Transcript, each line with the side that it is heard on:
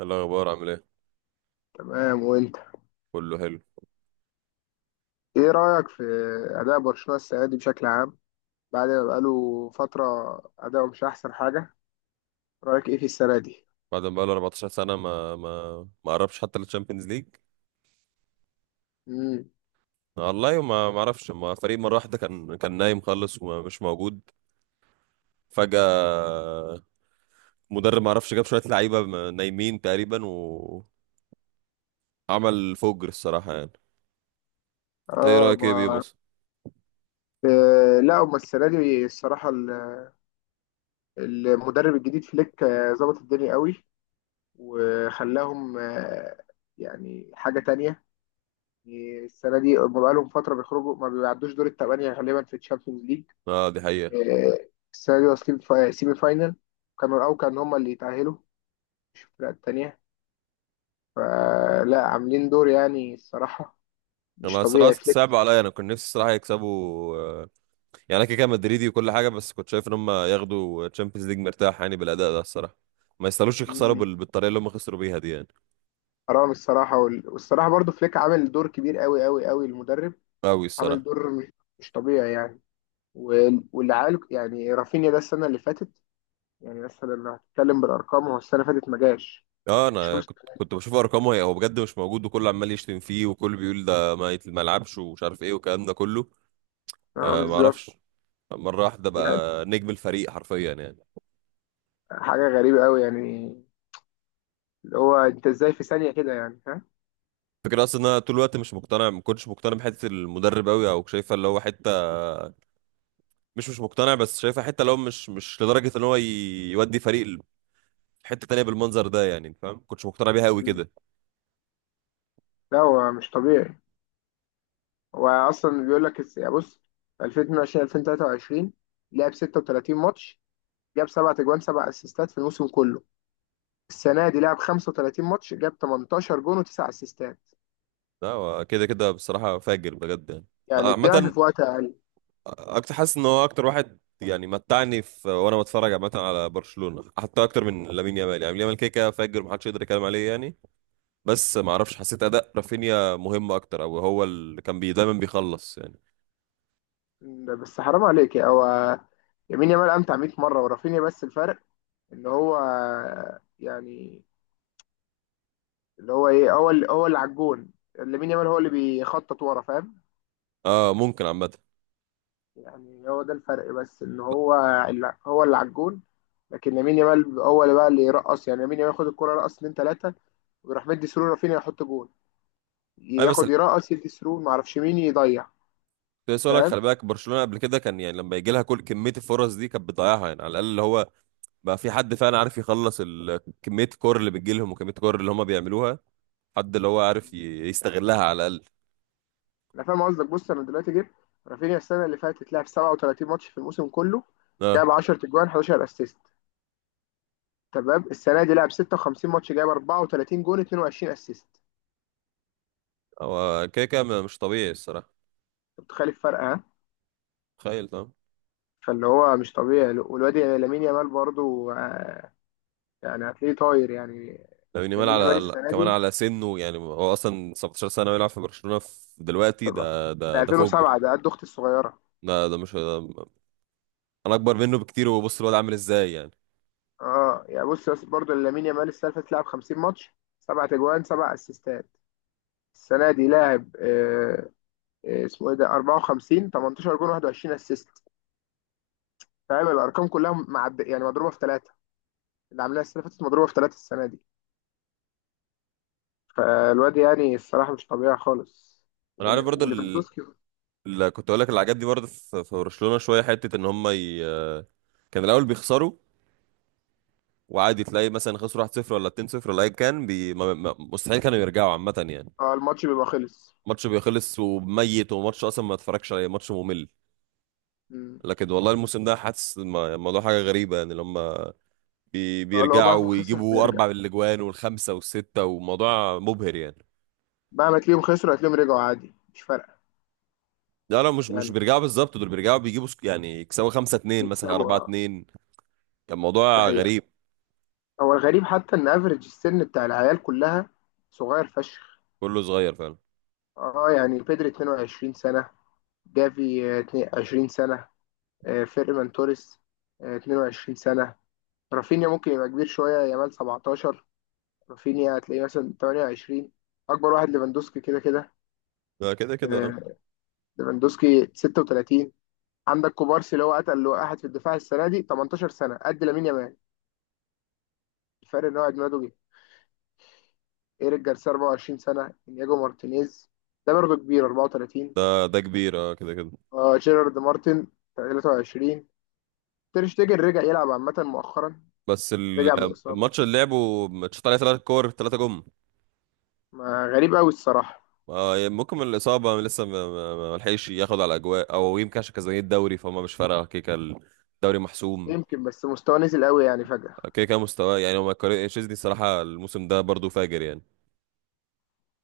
right: إيه الاخبار؟ عامل ايه؟
left: تمام وانت.
right: كله حلو.
left: ايه رأيك في أداء برشلونة السنة دي بشكل عام؟ بعد ما بقاله فترة، أداؤه مش أحسن حاجة. رأيك ايه في السنة دي؟
right: بعد ما بقاله 14 سنه ما قربش حتى للتشامبيونز ليج.
left: مم.
right: والله ما اعرفش، ما فريق مره واحده كان نايم خالص ومش موجود فجاه. مدرب ما اعرفش جاب شويه لعيبه نايمين تقريبا وعمل فجر الصراحه يعني. ايه
left: اه
right: رايك
left: ما.
right: بيه مثلا؟
left: لا، هما السنة دي الصراحة المدرب الجديد فليك ظبط الدنيا قوي، وخلاهم يعني حاجة تانية. يعني السنة دي هما بقالهم فترة بيخرجوا، ما بيعدوش دور التمانية غالبا في الشامبيونز ليج.
right: اه دي حقيقه.
left: آه. السنة دي واصلين في سيمي فاينل. كانوا الأول، كانوا هما اللي يتأهلوا، مش الفرق التانية. فلا، عاملين دور يعني الصراحة مش
right: انا الصراحه
left: طبيعي فليك.
right: صعب عليا، انا كنت نفسي الصراحه يكسبوا، آه، يعني انا كده كده مدريدي وكل حاجه، بس كنت شايف ان هم ياخدوا تشامبيونز ليج مرتاح يعني بالاداء ده الصراحه. ما يستاهلوش يخسروا
left: مم.
right: بالطريقه اللي هم خسروا بيها دي يعني.
left: حرام الصراحة. والصراحة برضو فليك عامل دور كبير قوي قوي قوي، المدرب.
right: قوي
left: عامل
right: الصراحه.
left: دور مش طبيعي يعني. واللي عال يعني رافينيا، ده السنة اللي فاتت يعني مثلا لو هتتكلم بالأرقام، هو السنة اللي فاتت ما جاش.
right: اه انا
left: شوف،
right: كنت بشوف ارقامه، هي هو بجد مش موجود وكله عمال يشتم فيه وكله بيقول ده ما يلعبش ومش عارف ايه والكلام ده كله.
left: اه
right: آه، ما
left: بالظبط.
right: اعرفش. مره واحده
left: يعني
right: بقى نجم الفريق حرفيا يعني.
left: حاجة غريبة قوي يعني، اللي هو انت ازاي في ثانية كده يعني، ها.
right: فكرة اصلا إن انا طول الوقت مش مقتنع، ما كنتش مقتنع بحته المدرب قوي او شايفه اللي هو حته، مش مقتنع، بس شايفه حته اللي هو مش لدرجه ان هو يودي فريق حته تانية بالمنظر ده يعني. أنت فاهم؟ ما كنتش مقتنع بيها قوي
left: مم.
right: كده.
left: لا هو مش طبيعي. هو اصلا بيقول لك بص، 2022 2023 لعب 36 ماتش، جاب سبع تجوان سبع اسيستات في الموسم كله. السنه دي لعب 35 ماتش، جاب 18 جون وتسع اسيستات.
right: لا هو كده كده بصراحه فاجر بجد يعني. آه،
left: يعني الضعف
right: عامة،
left: في وقت اقل.
right: اكتر حاسس ان هو اكتر واحد يعني متعني في، وانا بتفرج عامه على برشلونه، حتى اكتر من لامين يامال. يعني لامين يامال كده كده فاجر، محدش يقدر يتكلم عليه يعني. بس ما اعرفش، حسيت اداء رافينيا مهم اكتر، او هو اللي كان بي دايما بيخلص يعني.
left: بس حرام عليك يا هو. يمين يامال امتع 100 مره ورافينيا، بس الفرق ان هو يعني اللي هو ايه، هو اللي هو اللي على الجون. لامين يامال هو اللي بيخطط ورا، فاهم؟
right: اه ممكن عامه.
left: يعني هو ده الفرق، بس ان هو اللي هو اللي على الجون، لكن لامين يامال هو اللي بقى اللي يرقص. يعني لامين يامال ياخد الكرة، يرقص اتنين تلاتة، ويروح مدي سرور، رافينيا يحط جون.
right: اي، بس
left: ياخد يرقص يدي سرور، معرفش مين يضيع.
right: سؤالك،
left: فاهم.
right: خلي بالك برشلونه قبل كده كان يعني لما يجي لها كل كميه الفرص دي كانت بتضيعها يعني، على الاقل اللي هو بقى في حد فعلا عارف يخلص كميه الكور اللي بتجي لهم وكميه الكور اللي هم بيعملوها، حد اللي هو عارف يستغلها على الاقل.
left: انا فاهم قصدك. بص، انا دلوقتي جبت رافينيا السنة اللي فاتت، لعب 37 ماتش في الموسم كله،
right: اه
left: جاب 10 تجوان 11 اسيست. تمام. السنة دي لعب 56 ماتش، جاب 34 جون 22 اسيست.
right: هو كده كده مش طبيعي الصراحه.
left: انت متخيل الفرق، ها؟
right: تخيل طبعا.
left: فاللي هو مش طبيعي. والواد يعني لامين يامال برضه، يعني هتلاقيه طاير يعني.
right: لامين يامال
left: لامين يامال
right: على
left: السنه
right: كمان
left: دي،
right: على سنه يعني، هو اصلا 17 سنه ويلعب في برشلونه في دلوقتي،
left: طبعا
right: ده ده
left: ده
right: ده فجر.
left: 2007، ده قد اختي الصغيره.
right: ده مش ده، انا اكبر منه بكتير وبص الواد عامل ازاي يعني.
left: اه يعني بص، بس برضه لامين يامال السنه اللي فاتت لعب 50 ماتش، سبع تجوان سبع اسيستات. السنه دي لاعب اسمه ايه، ده 54، 18 جون 21 اسيست. فاهم الارقام كلها معد يعني مضروبه في ثلاثه. اللي عاملاها السنه اللي فاتت مضروبه في ثلاثه السنه دي. فالواد يعني الصراحه مش طبيعي خالص.
right: انا عارف برضه
left: وليفاندوسكي.
right: اللي كنت اقول لك، اللي عجبني برضه في برشلونه شويه حته ان هم كان الاول بيخسروا، وعادي تلاقي مثلا خسروا 1-0 ولا 2-0 ولا ايا كان، بي... ما... ما... مستحيل كانوا يرجعوا عامه يعني.
left: اه الماتش بيبقى خلص.
right: ماتش بيخلص وميت، وماتش اصلا ما اتفرجش عليه، ماتش ممل.
left: مم.
right: لكن والله الموسم ده حاسس الموضوع حاجه غريبه يعني، لما
left: اه، لو
right: بيرجعوا
left: مهما خسر
right: ويجيبوا
left: هيرجع.
right: اربع من الاجوان والخمسه والسته، وموضوع مبهر يعني.
left: مهما تلاقيهم خسروا، هتلاقيهم رجعوا عادي، مش فارقه.
right: لا لا، مش
left: يعني
right: بيرجعوا بالظبط، دول بيرجعوا بيجيبوا يعني يكسبوا خمسة اتنين مثلا،
left: يكسبوا،
right: أربعة
left: اه.
right: اتنين. كان
left: دي
right: موضوع
left: حقيقه.
right: غريب.
left: هو الغريب حتى ان افريج السن بتاع العيال كلها صغير فشخ.
right: كله صغير فعلا.
left: اه يعني بيدري 22 سنه، جافي 22 سنه، فيرمان توريس 22 سنه. رافينيا ممكن يبقى كبير شويه، يامال 17، رافينيا هتلاقيه مثلا 28. اكبر واحد ليفاندوسكي كده كده.
right: ده كده كده اه.
left: آه، ليفاندوسكي 36. عندك كوبارسي، اللي هو قتل واحد في الدفاع السنه دي، 18 سنه، قد لامين يامال. الفرق ان هو عيد ميلاده جه. ايريك جارسيا 24 سنه، انياجو مارتينيز ده برضه كبير، 34.
right: ده كبير اه كده كده.
left: جيرارد مارتن 23. تير شتيجن رجع يلعب عامه مؤخرا،
right: بس
left: رجع من اصابه.
right: الماتش اللي لعبه ماتشات عليه ثلاث كور، ثلاثة جم.
left: ما، غريب قوي الصراحه.
right: آه، يعني ممكن من الإصابة لسه ما لحقش ياخد على أجواء، أو يمكن عشان كسبان الدوري فهم مش فارقة، كيكة الدوري محسوم.
left: يمكن بس مستواه نزل قوي يعني فجاه.
right: كيكة مستواه، يعني هو ما يقارن- تشيزني الصراحة الموسم ده برضه فاجر يعني.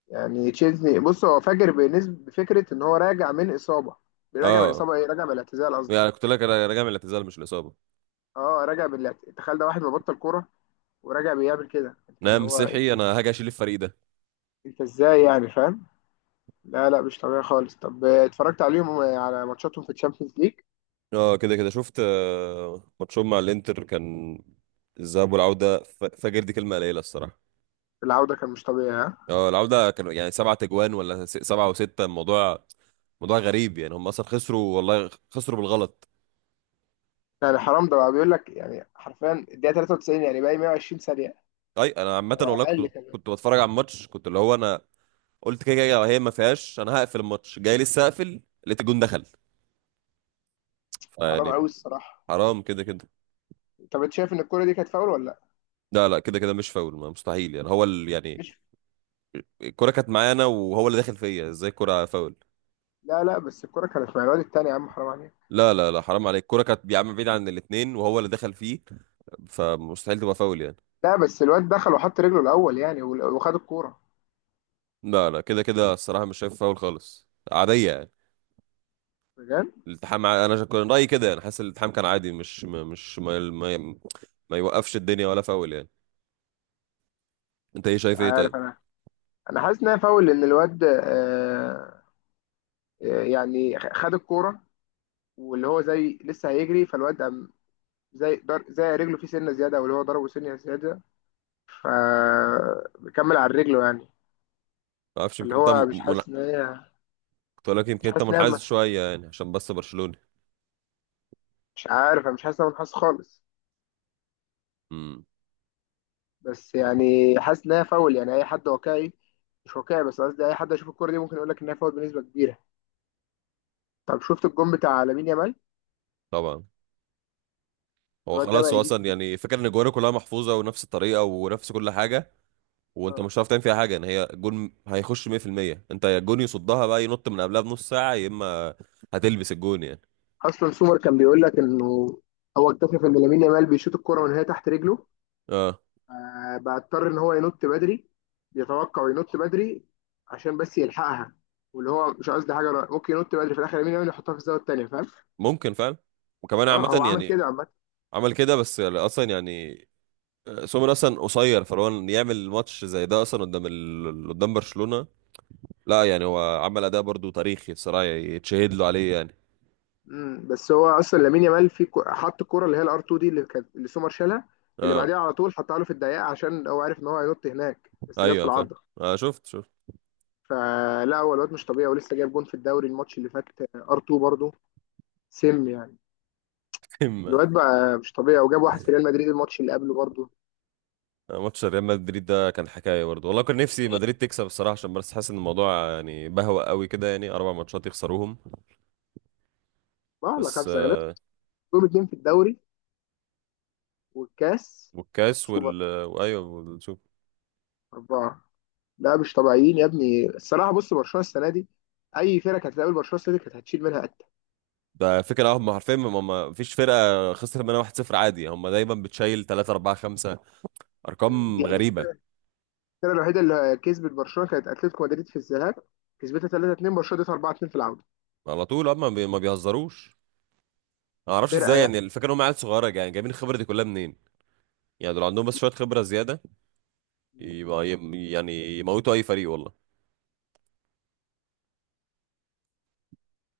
left: يعني تشيزني بص، هو فاجر، بالنسبه بفكره ان هو راجع من اصابه. راجع من
right: اه
left: اصابه ايه، راجع من الاعتزال قصدي.
right: يعني كنت لك انا راجع من الاعتزال مش الاصابه.
left: اه راجع بالاعتزال، تخيل، ده واحد مبطل كوره وراجع بيعمل كده. انت اللي
right: نعم
left: هو انت،
right: صحي انا هاجي اشيل الفريق ده.
left: انت ازاي يعني، فاهم؟ لا لا، مش طبيعي خالص. طب اتفرجت عليهم على ماتشاتهم في الشامبيونز ليج؟
right: اه كده كده شفت، آه، ماتشهم مع الانتر كان الذهاب والعوده، فجر، دي كلمه قليله الصراحه.
left: العودة كان مش طبيعي، ها.
right: اه العوده كانوا يعني سبعة تجوان، ولا سبعة وستة، الموضوع موضوع غريب يعني، هم اصلا خسروا، والله خسروا بالغلط.
left: يعني حرام، ده بقى بيقول لك يعني حرفيا الدقيقة 93، يعني باقي 120 ثانية،
right: اي انا عامه
left: هو
right: والله
left: أقل
right: كنت
left: كمان.
right: كنت بتفرج على الماتش، كنت اللي هو انا قلت كده كده هي ما فيهاش، انا هقفل الماتش، جاي لسه اقفل لقيت الجون دخل.
left: حرام
right: يعني
left: قوي الصراحة.
right: حرام كده كده.
left: طب انت شايف ان الكرة دي كانت فاول ولا لا؟
right: لا لا كده كده مش فاول، ما مستحيل يعني، هو يعني
left: مش
right: الكرة كانت معانا وهو اللي دخل فيا، ازاي الكرة فاول؟
left: لا لا، بس الكرة كانت مع الواد التاني يا عم، حرام عليك.
right: لا لا لا، حرام عليك، الكرة كانت يا عم بعيد عن الاتنين وهو اللي دخل فيه، فمستحيل تبقى فاول يعني.
left: لا، بس الواد دخل وحط رجله الأول يعني وخد الكورة،
right: لا لا كده كده الصراحة مش شايف فاول خالص، عادية يعني.
left: بجد.
right: الالتحام، انا كان رأيي كده يعني، حاسس الالتحام كان عادي، مش ما يوقفش الدنيا ولا فاول يعني. انت ايه
left: مش
right: شايف ايه؟ طيب.
left: عارف أنا، أنا حاسس إنها فاول، لأن الواد يعني خد الكورة واللي هو زي لسه هيجري، فالواد زي رجله فيه سنه زياده، او اللي هو ضربه سنه زياده، فبكمل على رجله يعني.
right: ما اعرفش،
left: اللي
right: يمكن انت
left: هو مش حاسس ان هي،
right: كنت أقول لك يمكن
left: مش
right: انت
left: حاسس ان هي،
right: منحاز شوية يعني عشان بس برشلوني.
left: مش عارف أنا، مش حاسس ان انا حاسس خالص.
right: امم.
left: بس يعني حاسس ان هي فاول يعني. اي حد واقعي، مش واقعي، بس قصدي اي حد يشوف الكوره دي ممكن يقول لك ان هي فاول بنسبه كبيره. طب شفت الجون بتاع لامين يامال؟
right: طبعا. هو
left: الواد ده
right: خلاص
left: بقى
right: هو
left: يجيب.
right: اصلا يعني فكرة ان الجوانب كلها محفوظة ونفس الطريقة ونفس كل حاجة، وانت
left: آه.
right: مش هتعرف تعمل فيها حاجة، ان هي جون هيخش 100%. انت يا الجون يصدها بقى ينط من قبلها بنص ساعة، يا اما هتلبس الجون يعني.
left: اصلا سومر كان بيقول لك انه هو اكتشف ان لامين يامال بيشوط الكوره من هي تحت رجله،
right: اه
left: بقى اضطر ان هو ينط بدري، بيتوقع وينط بدري، عشان بس يلحقها. واللي هو مش قصدي حاجه، أنا ممكن ينط بدري، في الاخر لامين يامال يحطها في الزاويه الثانيه، فاهم؟
right: ممكن فعلا. وكمان
left: اه
right: عامة
left: هو عمل
right: يعني
left: كده عامه.
right: عمل كده، بس يعني اصلا يعني آه، سومر اصلا قصير، فلو إن يعمل ماتش زي ده اصلا قدام قدام برشلونة، لا يعني هو عمل اداء برضو تاريخي الصراحة، يتشهد له عليه يعني.
left: بس هو اصلا لامين يامال في حط الكره اللي هي الار 2 دي، اللي كانت اللي سومر شالها، اللي
right: اه
left: بعديها على طول حطها له في الدقيقه، عشان هو عارف ان هو هينط هناك، بس جت في
right: ايوه فاهم.
left: العارضه.
right: آه شفت.
left: فلا، هو الواد مش طبيعي، ولسه جايب جون في الدوري الماتش اللي فات، ار 2 برضه. سم يعني. الواد بقى مش طبيعي، وجاب واحد في ريال مدريد الماتش اللي قبله برضه.
right: ماتش ريال مدريد ده كان حكايه برضه، والله كان نفسي مدريد تكسب الصراحه، عشان بس حاسس ان الموضوع يعني بهوى قوي كده، يعني اربع ماتشات يخسروهم.
left: اه لا،
right: بس
left: خمسه.
right: آه،
left: دول اتنين في الدوري، والكاس،
right: والكاس
left: والسوبر،
right: وايوه والشوف.
left: أربعة. لا، مش طبيعيين يا ابني الصراحة. بص، برشلونة السنة دي أي فرقة كانت هتقابل برشلونة السنة دي، كانت هتشيل منها قتة
right: ده فكره هم عارفين، هم ما فيش فرقه خسرت منها 1-0 عادي، هم دايما بتشيل 3 4 5، ارقام
left: يعني.
right: غريبه.
left: الفرقة الوحيدة اللي كسبت برشلونة كانت أتلتيكو مدريد في الذهاب، كسبتها 3-2. برشلونة اديتها 4-2 في العودة.
right: على طول هم ما بيهزروش. ما اعرفش ازاي
left: فرقة
right: يعني، الفكره ان هم عيال صغيره يعني جايبين الخبره دي كلها منين؟ يعني دول عندهم بس شويه خبره زياده،
left: يعني.
right: يبقى يعني يموتوا اي فريق والله.